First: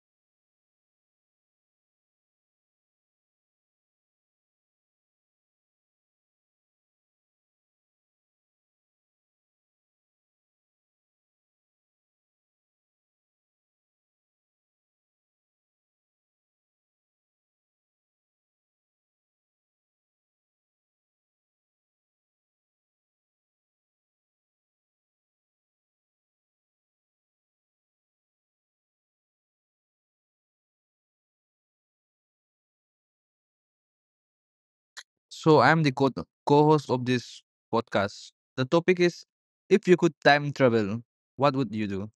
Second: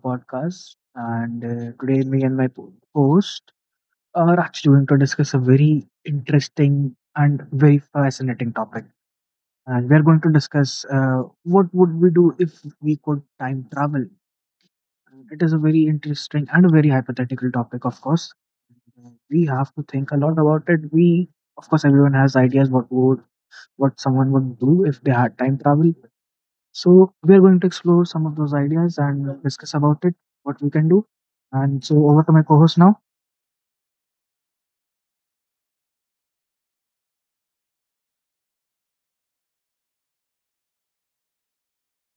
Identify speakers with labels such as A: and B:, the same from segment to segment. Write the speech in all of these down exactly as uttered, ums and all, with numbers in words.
A: podcast. And uh, Today, me and my po- host are actually going to discuss a very interesting and very fascinating topic. And we are going to discuss uh, what would we do if we could time travel. And it is a very interesting and a very hypothetical topic, of course. We have to think a lot about it. We, of course, everyone has ideas what would what someone would do if they had time travel, so we are going to explore some of those ideas and discuss about it, what we can do. And so over to my co-host now.
B: So I'm the co- co-host of this podcast. The topic is, if you could time travel, what would you do?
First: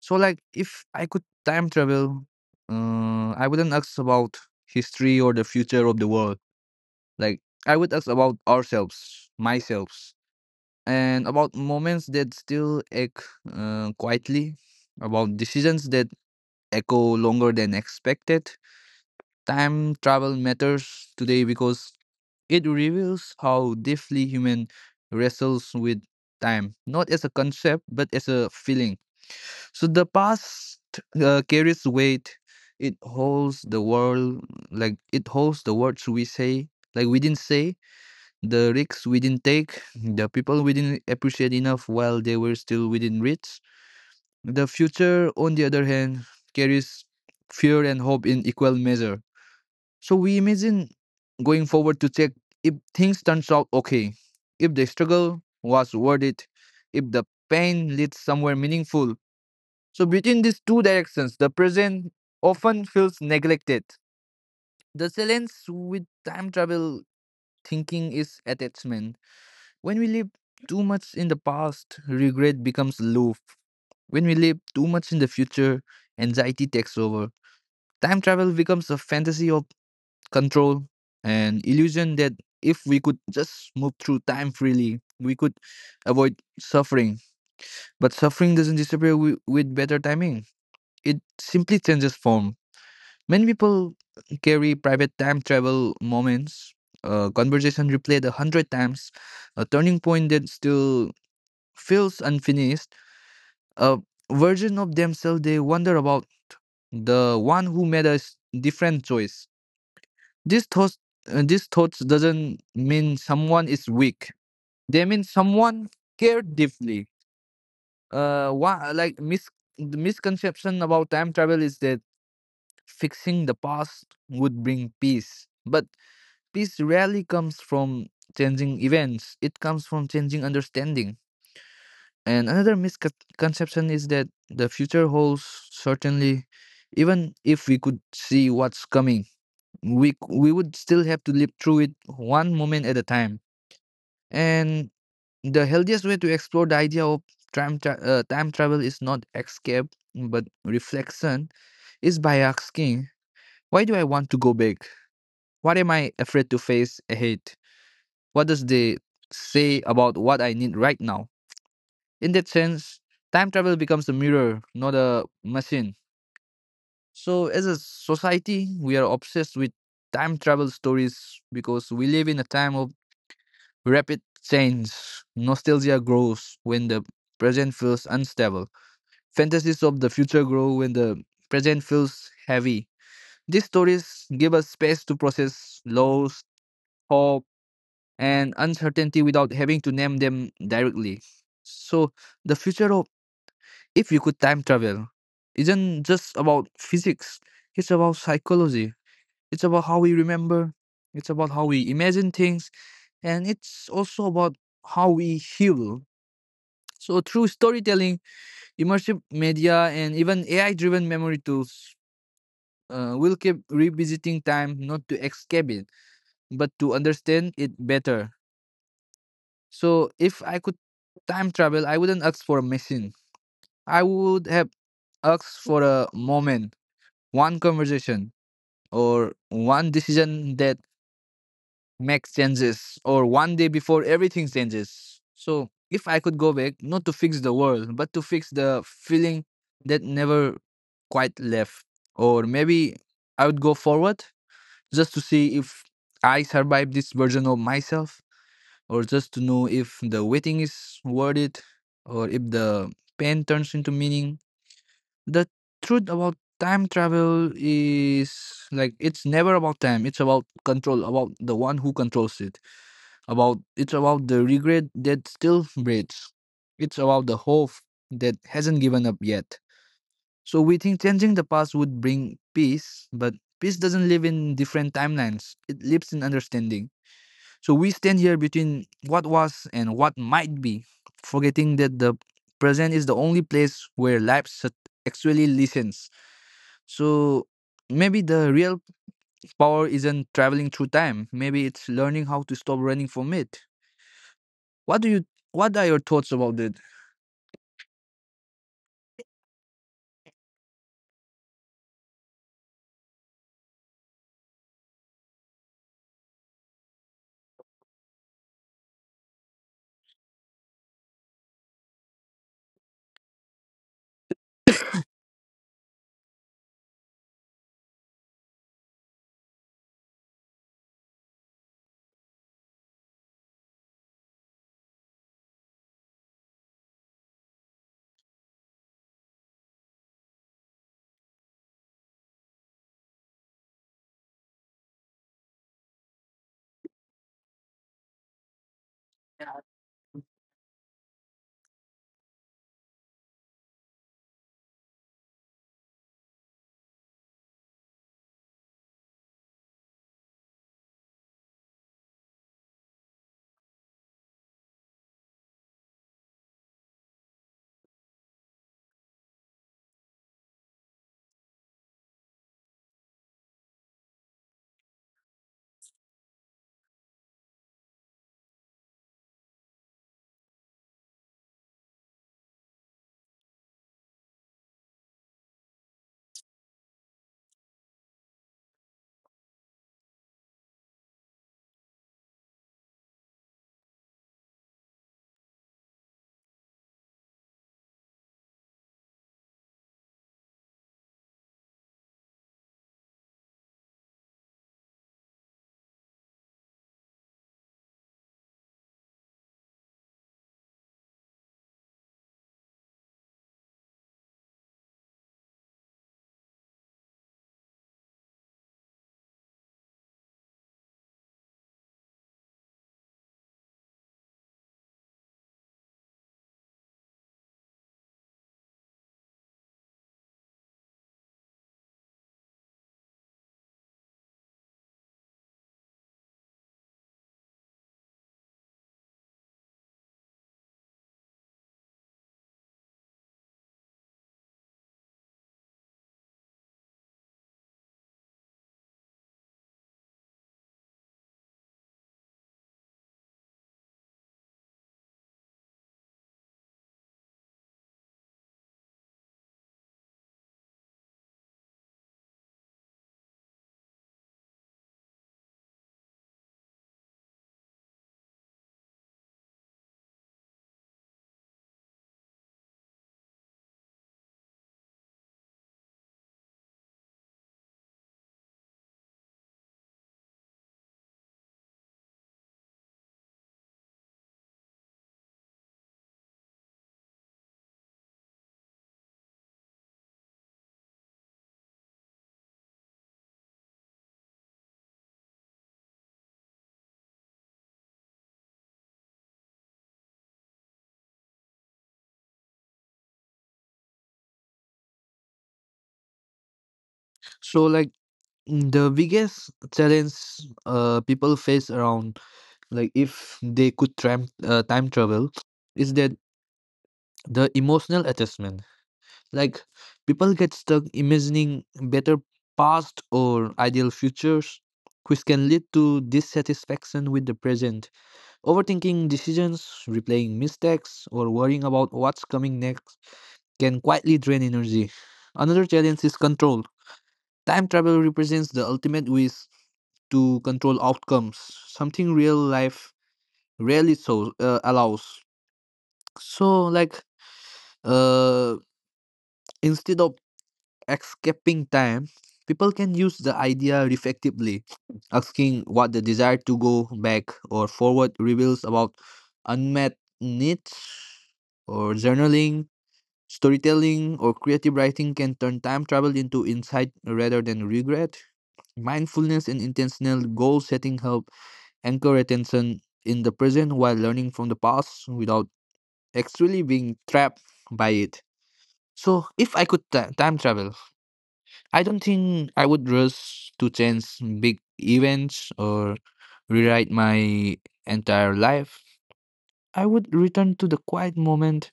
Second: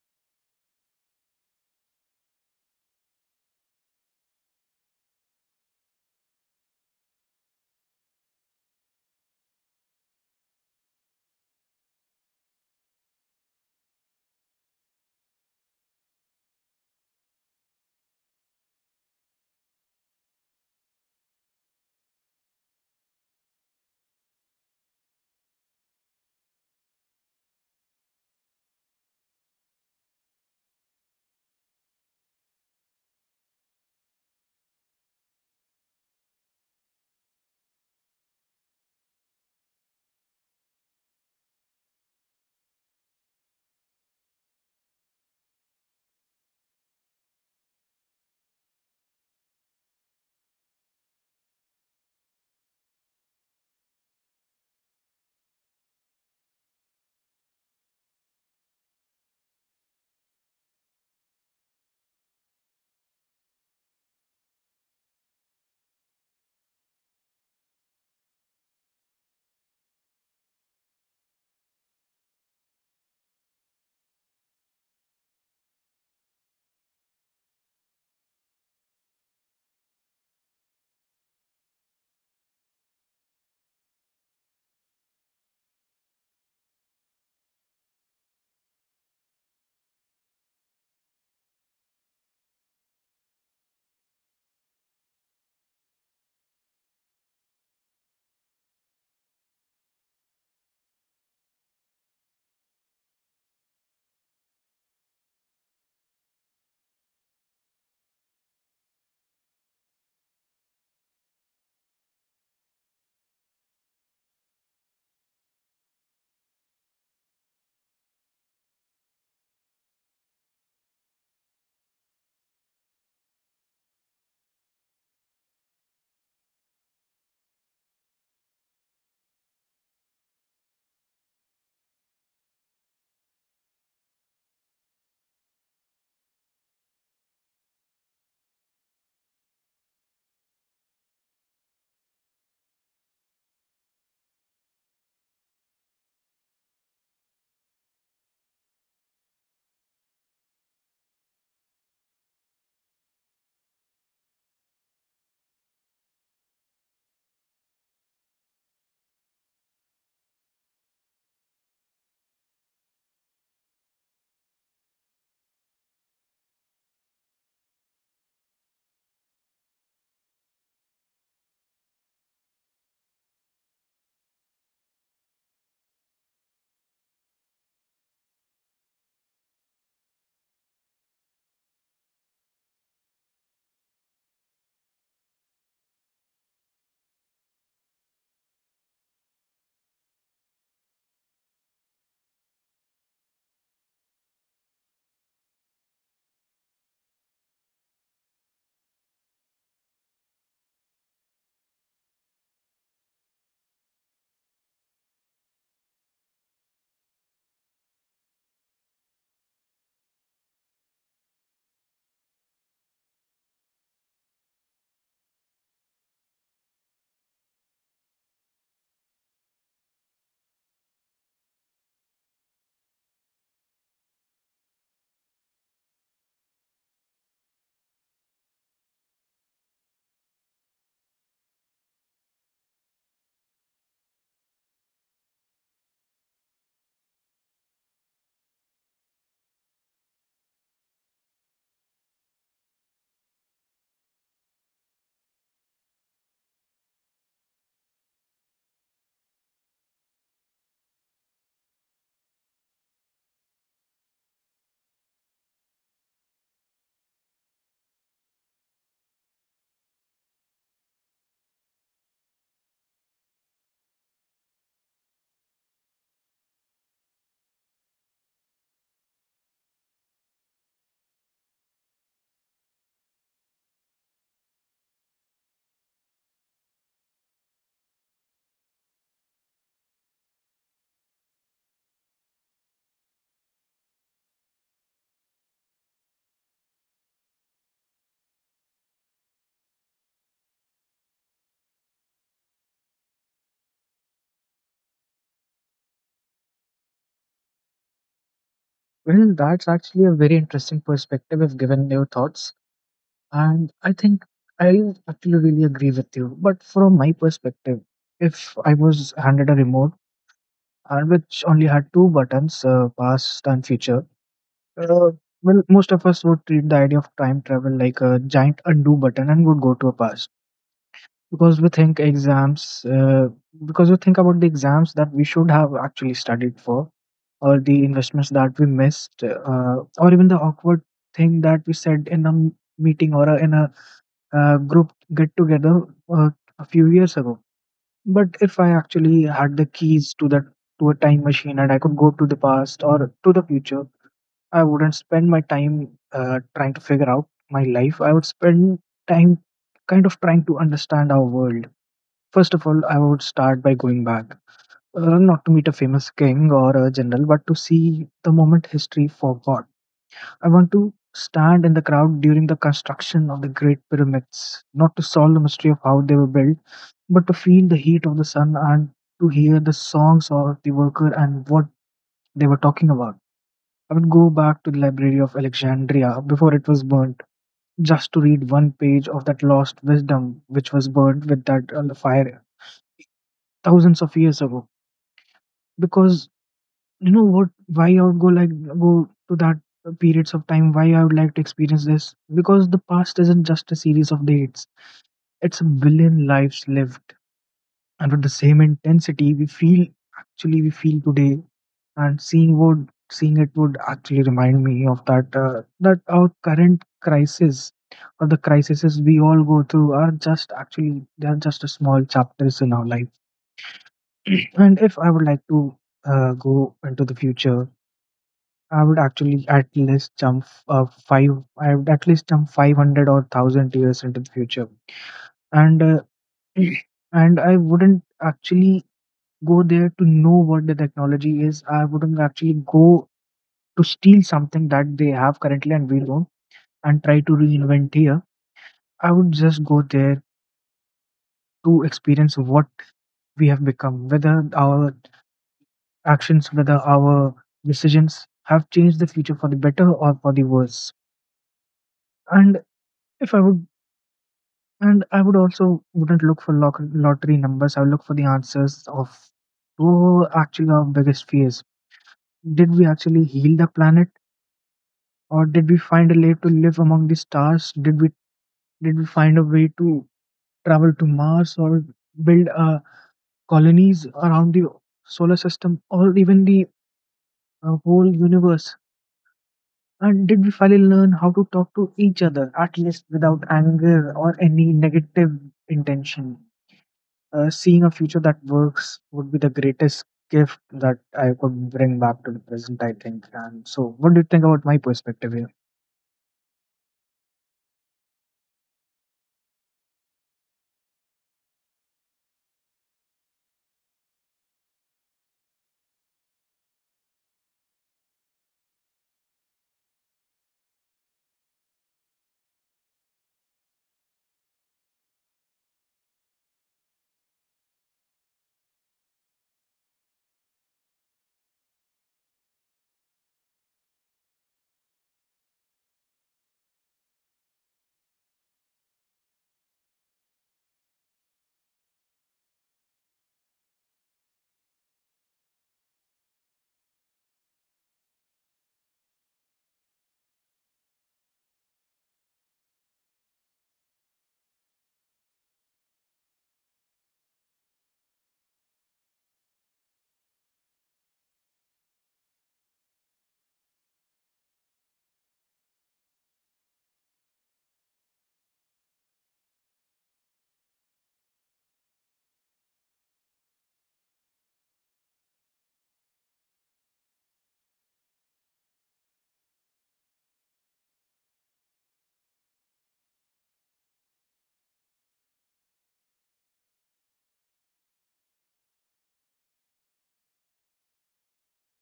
B: So, like, if I could time travel, uh, I wouldn't ask about history or the future of the world. Like, I would ask about ourselves, myself, and about moments that still ache uh, quietly, about decisions that echo longer than expected. Time travel matters today because it reveals how deeply human wrestles with time, not as a concept, but as a feeling. So the past uh, carries weight. It holds the world, like it holds the words we say, like we didn't say, the risks we didn't take, the people we didn't appreciate enough while they were still within reach. The future, on the other hand, carries fear and hope in equal measure. So we imagine going forward to check if things turns out okay, if the struggle was worth it, if the pain leads somewhere meaningful. So between these two directions, the present often feels neglected. The challenge with time travel thinking is attachment. When we live too much in the past, regret becomes low. When we live too much in the future, anxiety takes over. Time travel becomes a fantasy of control, and illusion that if we could just move through time freely, we could avoid suffering. But suffering doesn't disappear wi- with better timing, it simply changes form. Many people carry private time travel moments, a conversation replayed a hundred times, a turning point that still feels unfinished, a version of themselves they wonder about, the one who made a s- different choice. This thought, uh, this thought doesn't mean someone is weak. They mean someone cared deeply. Uh, why, like mis- the misconception about time travel is that fixing the past would bring peace, but peace rarely comes from changing events. It comes from changing understanding. And another misconception is that the future holds certainly, even if we could see what's coming, we c- we would still have to live through it one moment at a time. And the healthiest way to explore the idea of time, tra- uh, time travel is not escape, but reflection, is by asking, why do I want to go back? What am I afraid to face ahead? What does they say about what I need right now? In that sense, time travel becomes a mirror, not a machine. So, as a society, we are obsessed with time travel stories because we live in a time of rapid change. Nostalgia grows when the present feels unstable. Fantasies of the future grow when the present feels heavy. These stories give us space to process loss, hope, and uncertainty without having to name them directly. So, the future of, if you could time travel, isn't just about physics, it's about psychology, it's about how we remember, it's about how we imagine things, and it's also about how we heal. So, through storytelling, immersive media, and even A I driven memory tools, uh, we'll keep revisiting time not to escape it, but to understand it better. So, if I could time travel, I wouldn't ask for a machine. I would have asked for a moment, one conversation, or one decision that makes changes, or one day before everything changes. So, if I could go back, not to fix the world, but to fix the feeling that never quite left. Or maybe I would go forward just to see if I survive this version of myself, or just to know if the waiting is worth it, or if the pain turns into meaning. The truth about time travel is, like, it's never about time, it's about control, about the one who controls it, about, it's about the regret that still breathes, it's about the hope that hasn't given up yet. So we think changing the past would bring peace, but peace doesn't live in different timelines, it lives in understanding. So we stand here between what was and what might be, forgetting that the present is the only place where life sat- actually listens. So maybe the real power isn't traveling through time, maybe it's learning how to stop running from it. What do you? What are your thoughts about it?
A: Well, that's actually a very interesting perspective if given your thoughts. And I think I actually really agree with you. But from my perspective, if I was handed a remote and which only had two buttons, uh, past and future, uh, well, most of us would treat the idea of time travel like a giant undo button and would go to a past, because we think exams uh, because we think about the exams that we should have actually studied for, or the investments that we missed, uh, or even the awkward thing that we said in a m- meeting, or a, in a uh, group get together uh, a few years ago. But if I actually had the keys to that, to a time machine, and I could go to the past or to the future, I wouldn't spend my time uh, trying to figure out my life. I would spend time kind of trying to understand our world. First of all, I would start by going back, uh, not to meet a famous king or a general, but to see the moment history forgot. I want to stand in the crowd during the construction of the Great Pyramids, not to solve the mystery of how they were built, but to feel the heat of the sun and to hear the songs of the worker and what they were talking about. I would go back to the Library of Alexandria before it was burnt, just to read one page of that lost wisdom which was burnt with that uh, fire thousands of years ago. Because, you know what, why I would go like go to that periods of time, why I would like to experience this, because the past isn't just a series of dates, it's a billion lives lived, and with the same intensity we feel actually we feel today. And seeing would seeing it would actually remind me of that uh, that our current crisis or the crises we all go through are just actually they are just a small chapters in our life. And if I would like to uh, go into the future, I would actually at least jump uh, five. I would at least jump five hundred or thousand years into the future, and uh, and I wouldn't actually go there to know what the technology is. I wouldn't actually go to steal something that they have currently and we don't, and try to reinvent here. I would just go there to experience what we have become, whether our actions, whether our decisions have changed the future for the better or for the worse. And if I would And I would also wouldn't look for loc- lottery numbers. I would look for the answers of who actually our biggest fears. Did we actually heal the planet, or did we find a way to live among the stars? Did we did we find a way to travel to Mars or build uh, colonies around the solar system or even the uh, whole universe? And did we finally learn how to talk to each other, at least without anger or any negative intention? Uh, seeing a future that works would be the greatest gift that I could bring back to the present, I think. And so, what do you think about my perspective here?
B: So, like, mm, the biggest challenge uh, people face around, like, if they could time uh, time travel, is that the emotional attachment. Like, people get stuck imagining better past or ideal futures, which can lead to dissatisfaction with the present. Overthinking decisions, replaying mistakes, or worrying about what's coming next can quietly drain energy. Another challenge is control. Time travel represents the ultimate wish to control outcomes, something real life rarely so uh, allows. So, like, uh, instead of escaping time, people can use the idea reflectively, asking what the desire to go back or forward reveals about unmet needs, or journaling, storytelling, or creative writing can turn time travel into insight rather than regret. Mindfulness and intentional goal setting help anchor attention in the present while learning from the past without actually being trapped by it. So, if I could ti- time travel, I don't think I would rush to change big events or rewrite my entire life. I would return to the quiet moment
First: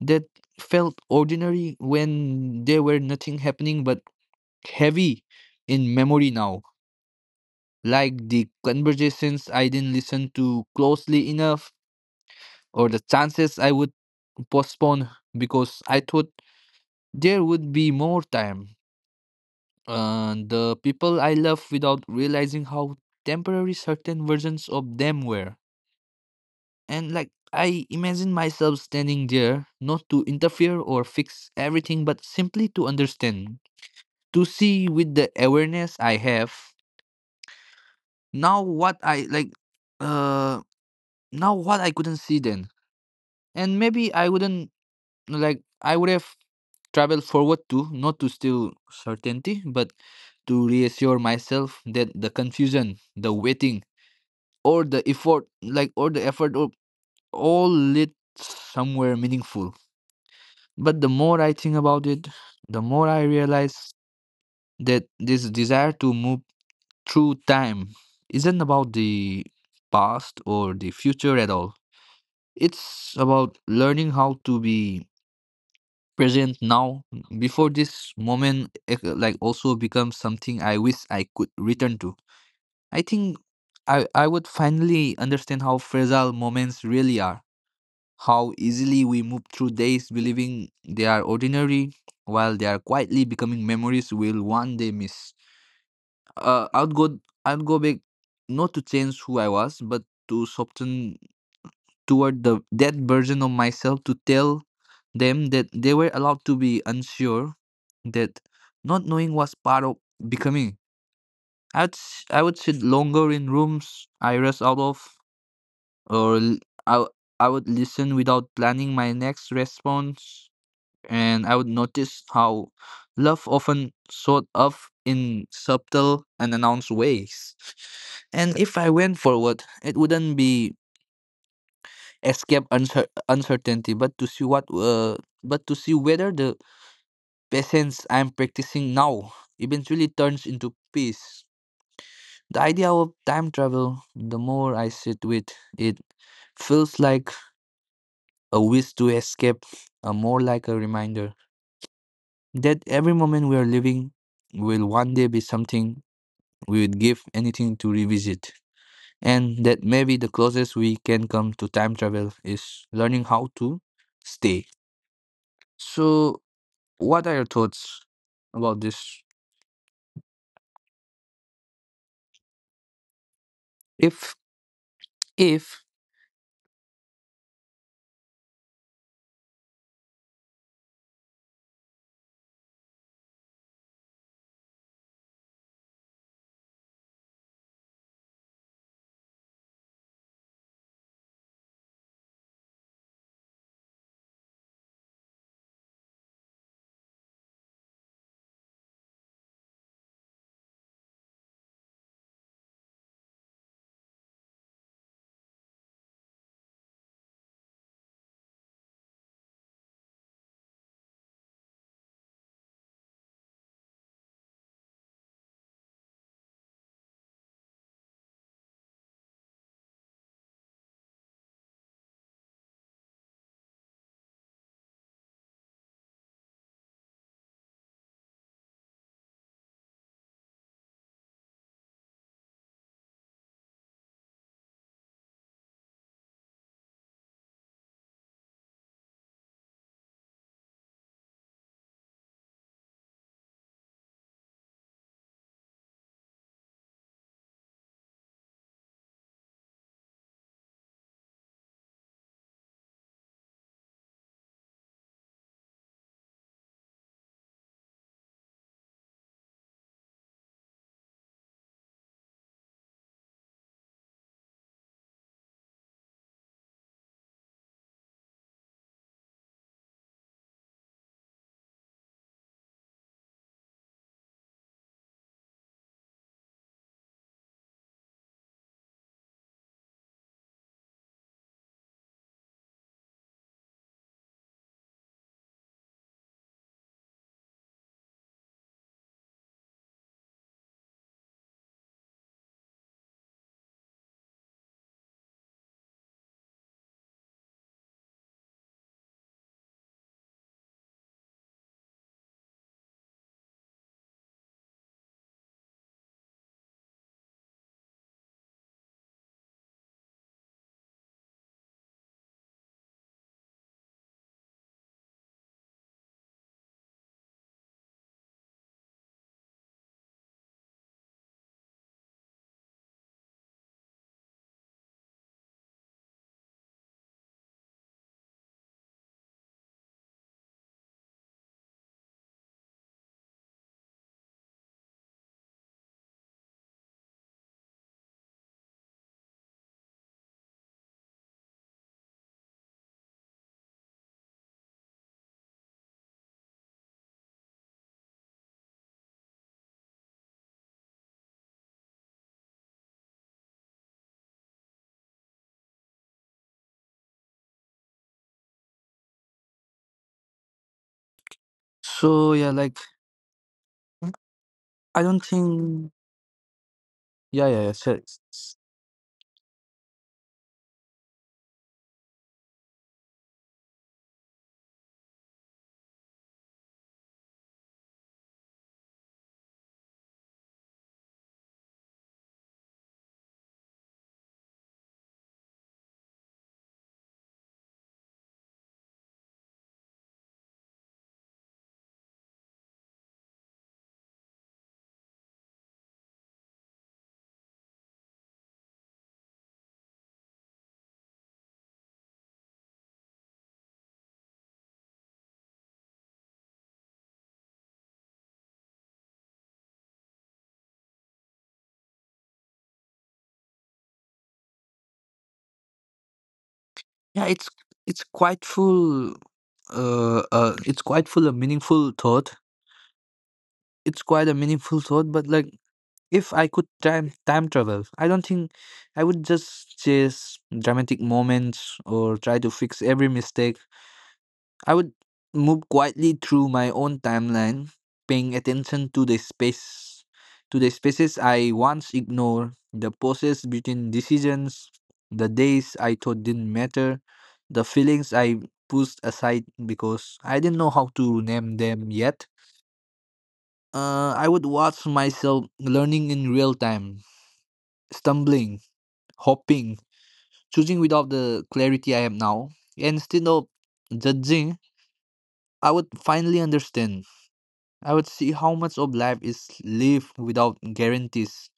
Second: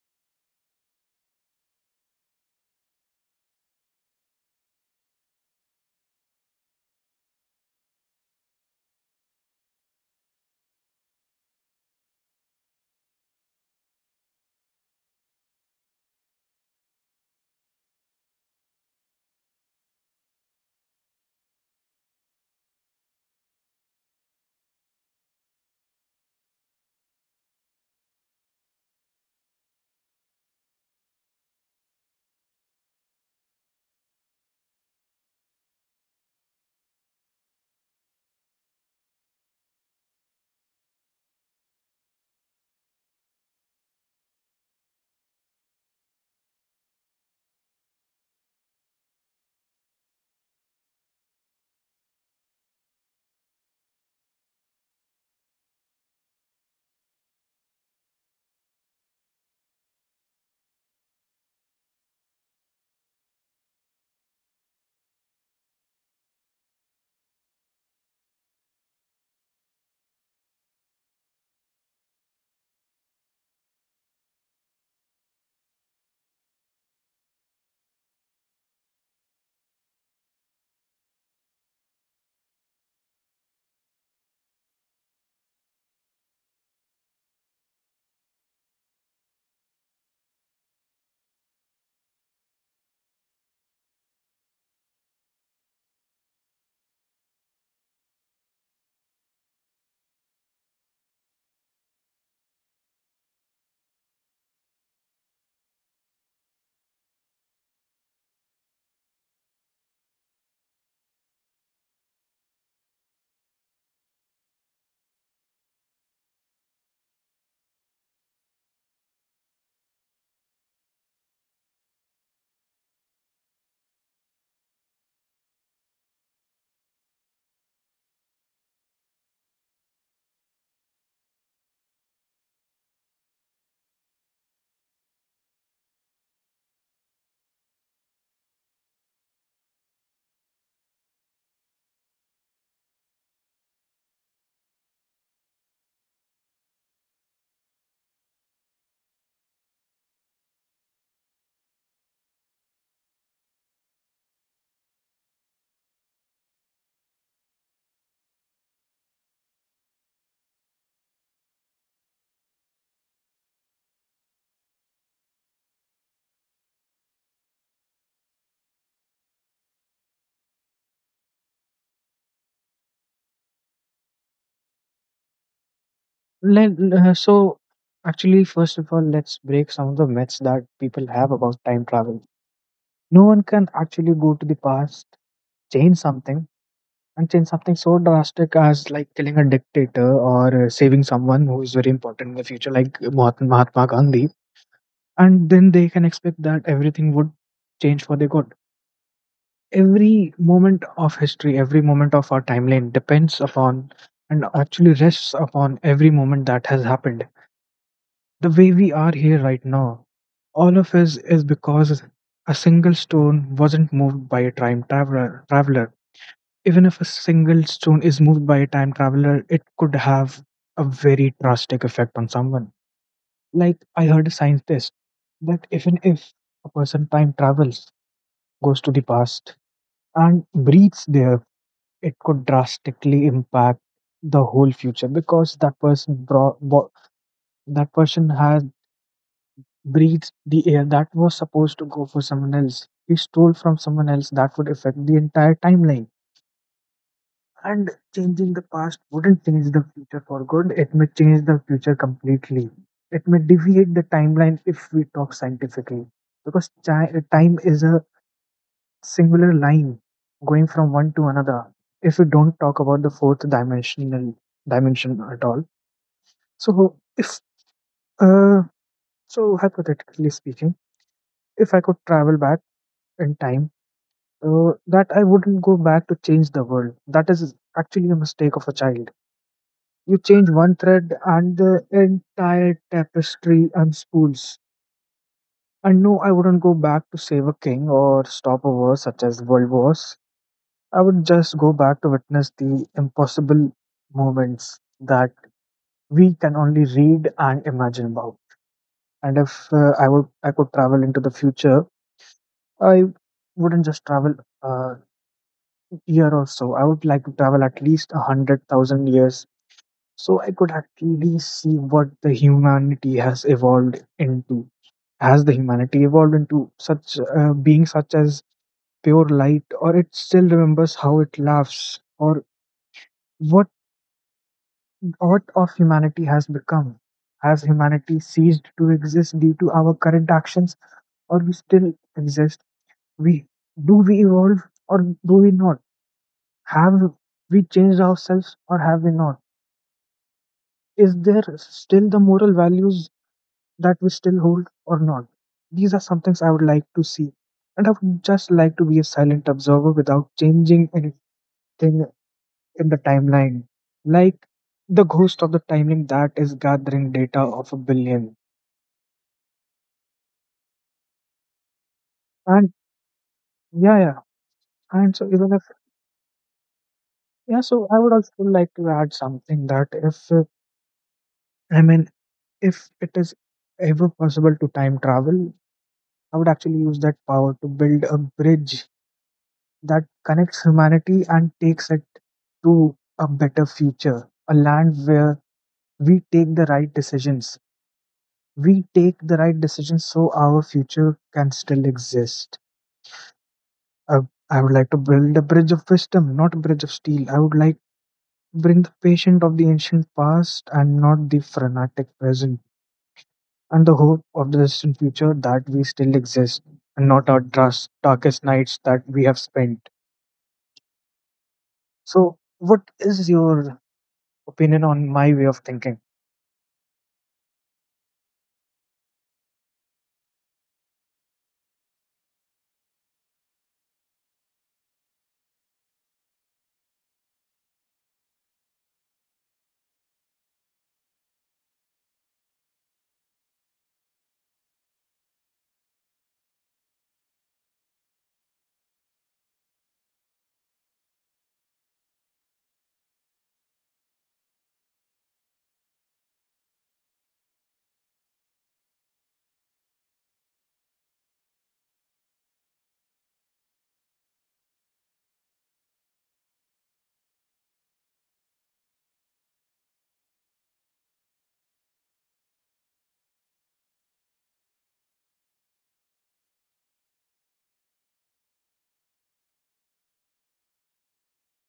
B: that felt ordinary, when there were nothing happening but heavy in memory now. Like the conversations I didn't listen to closely enough, or the chances I would postpone because I thought there would be more time. Uh, the people I love without realizing how temporary certain versions of them were. And, like, I imagine myself standing there, not to interfere or fix everything, but simply to understand, to see with the awareness I have now what I like, uh, now what I couldn't see then. And maybe I wouldn't, like, I would have traveled forward too, not to steal certainty, but to reassure myself that the confusion, the waiting, or the effort like or the effort, or all lit somewhere meaningful. But the more I think about it, the more I realize that this desire to move through time isn't about the past or the future at all. It's about learning how to be present now, before this moment eh, like also becomes something I wish I could return to. I think i i would finally understand how fragile moments really are, how easily we move through days believing they are ordinary, while they are quietly becoming memories we'll one day miss. Uh, I'd go I'd go back, not to change who I was, but to soften toward the that version of myself, to tell them that they were allowed to be unsure, that not knowing was part of becoming. I'd s- I would sit longer in rooms I rest out of, or l- I w- I would listen without planning my next response, and I would notice how love often showed up in subtle, unannounced ways. And if I went forward, it wouldn't be escape uncer- uncertainty, but to see what, uh, but to see whether the patience I'm practicing now eventually turns into peace. The idea of time travel, the more I sit with it, feels like a wish to escape, uh, more like a reminder that every moment we are living will one day be something we would give anything to revisit. And that maybe the closest we can come to time travel is learning how to stay. So, what are your thoughts about this? If, if,
A: Let, uh, so, Actually, first of all, let's break some of the myths that people have about time travel. No one can actually go to the past, change something, and change something so drastic as like killing a dictator or uh, saving someone who is very important in the future, like Mahatma, Mahatma Gandhi. And then they can expect that everything would change for the good. Every moment of history, every moment of our timeline depends upon and actually rests upon every moment that has happened. The way we are here right now, all of us, is because a single stone wasn't moved by a time traveler. Traveler, even if a single stone is moved by a time traveler, it could have a very drastic effect on someone. Like, I heard a scientist that even if a person time travels, goes to the past, and breathes there, it could drastically impact the whole future, because that person brought bo- that person has breathed the air that was supposed to go for someone else, he stole from someone else. That would affect the entire timeline, and changing the past wouldn't change the future for good. It may change the future completely. It may deviate the timeline. If we talk scientifically, because chi- time is a singular line going from one to another, if we don't talk about the fourth dimensional dimension at all. So if, uh, so hypothetically speaking, if I could travel back in time, uh, that I wouldn't go back to change the world. That is actually a mistake of a child. You change one thread and the entire tapestry unspools. And no, I wouldn't go back to save a king or stop a war such as world wars. I would just go back to witness the impossible moments that we can only read and imagine about. And if uh, I would, I could travel into the future, I wouldn't just travel a year or so. I would like to travel at least a hundred thousand years, so I could actually see what the humanity has evolved into. Has the humanity evolved into such uh, being such as pure light, or it still remembers how it laughs, or what what of humanity has become? Has humanity ceased to exist due to our current actions, or we still exist? We Do we evolve or do we not? Have we changed ourselves or have we not? Is there still the moral values that we still hold or not? These are some things I would like to see, and I would just like to be a silent observer without changing anything in the timeline, like the ghost of the timeline that is gathering data of a billion.
B: so yeah,
A: And
B: like,
A: yeah, yeah.
B: I
A: And so
B: don't
A: even if,
B: think, yeah,
A: yeah,
B: yeah, yeah,
A: so
B: so
A: I would
B: it's-
A: also
B: it's-
A: like to add something that if uh, I mean, if it is ever possible to time travel, I would actually use that power to build a bridge that connects humanity and takes it to a better future, a land where we take the right decisions. We take the right decisions so our future can still exist. Uh, I would like to build a bridge of wisdom, not a bridge of steel. I would like bring the patient of the ancient past and not the frenetic present, and the hope of the distant future that we still exist and not our dras- darkest nights that we have spent. So, what is your opinion on my way of thinking?
B: yeah, it's, it's quite full, uh, uh, it's quite full of meaningful thought. It's quite a meaningful thought, but, like, if I could time time travel, I don't think I would just chase dramatic moments or try to fix every mistake. I would move quietly through my own timeline, paying attention to the space to the spaces I once ignored, the pauses between decisions, the days I thought didn't matter, the feelings I pushed aside because I didn't know how to name them yet. Uh, I would watch myself learning in real time, stumbling, hoping, choosing without the clarity I have now, and instead of judging, I would finally understand. I would see how much of life is lived without guarantees,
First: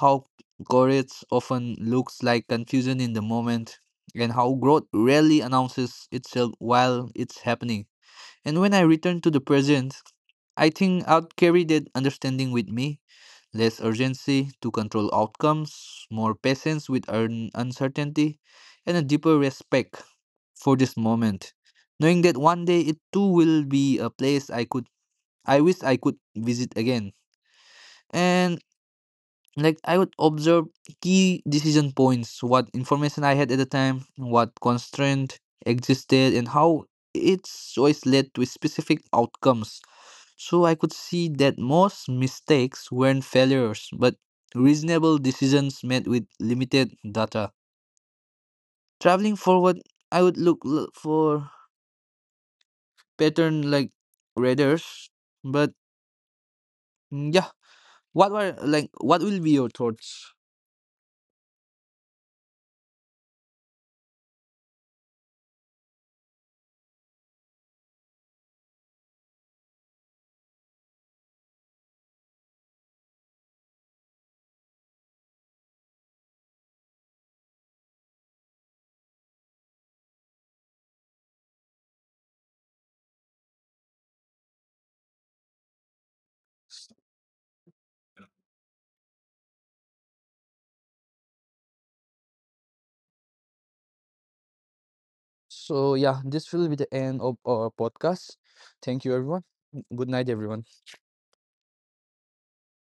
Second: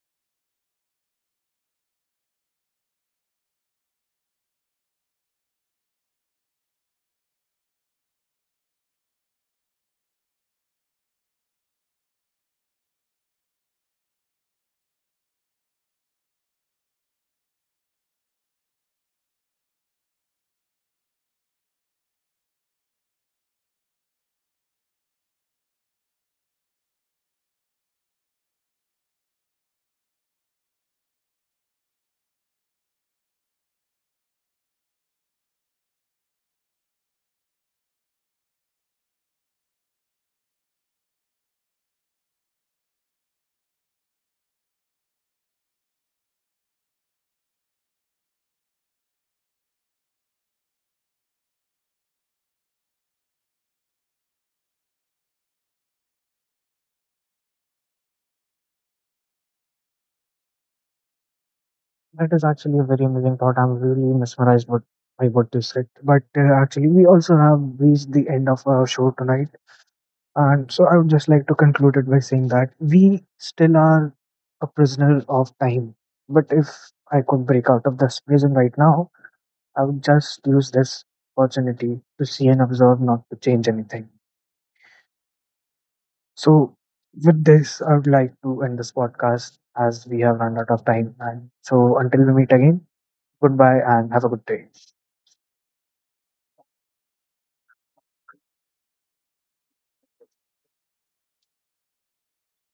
B: how courage often looks like confusion in the moment, and how growth rarely announces itself while it's happening. And when I return to the present, I think I'll carry that understanding with me, less urgency to control outcomes, more patience with un- uncertainty, and a deeper respect for this moment, knowing that one day it too will be a place I could I wish I could visit again. And, like, I would observe key decision points, what information I had at the time, what constraint existed, and how its choice led to specific outcomes, so I could see that most mistakes weren't failures, but reasonable decisions made with limited data. Traveling forward, I would look l- for pattern like radars. But mm, yeah, what were like what will be your thoughts?
A: That is actually a very amazing thought. I'm really mesmerized what, by what you said. But uh, actually, we also have reached the end of our show tonight. And so I would just like to conclude it by saying that we still are a prisoner of time. But if I could break out of this prison right now, I would just use this opportunity to see and observe, not to change anything. So, with this, I would like to end this podcast as we have run out of time. And so, until we meet again, goodbye and have a good day.
B: So yeah, this will be the end of our podcast. Thank you everyone. Good night everyone.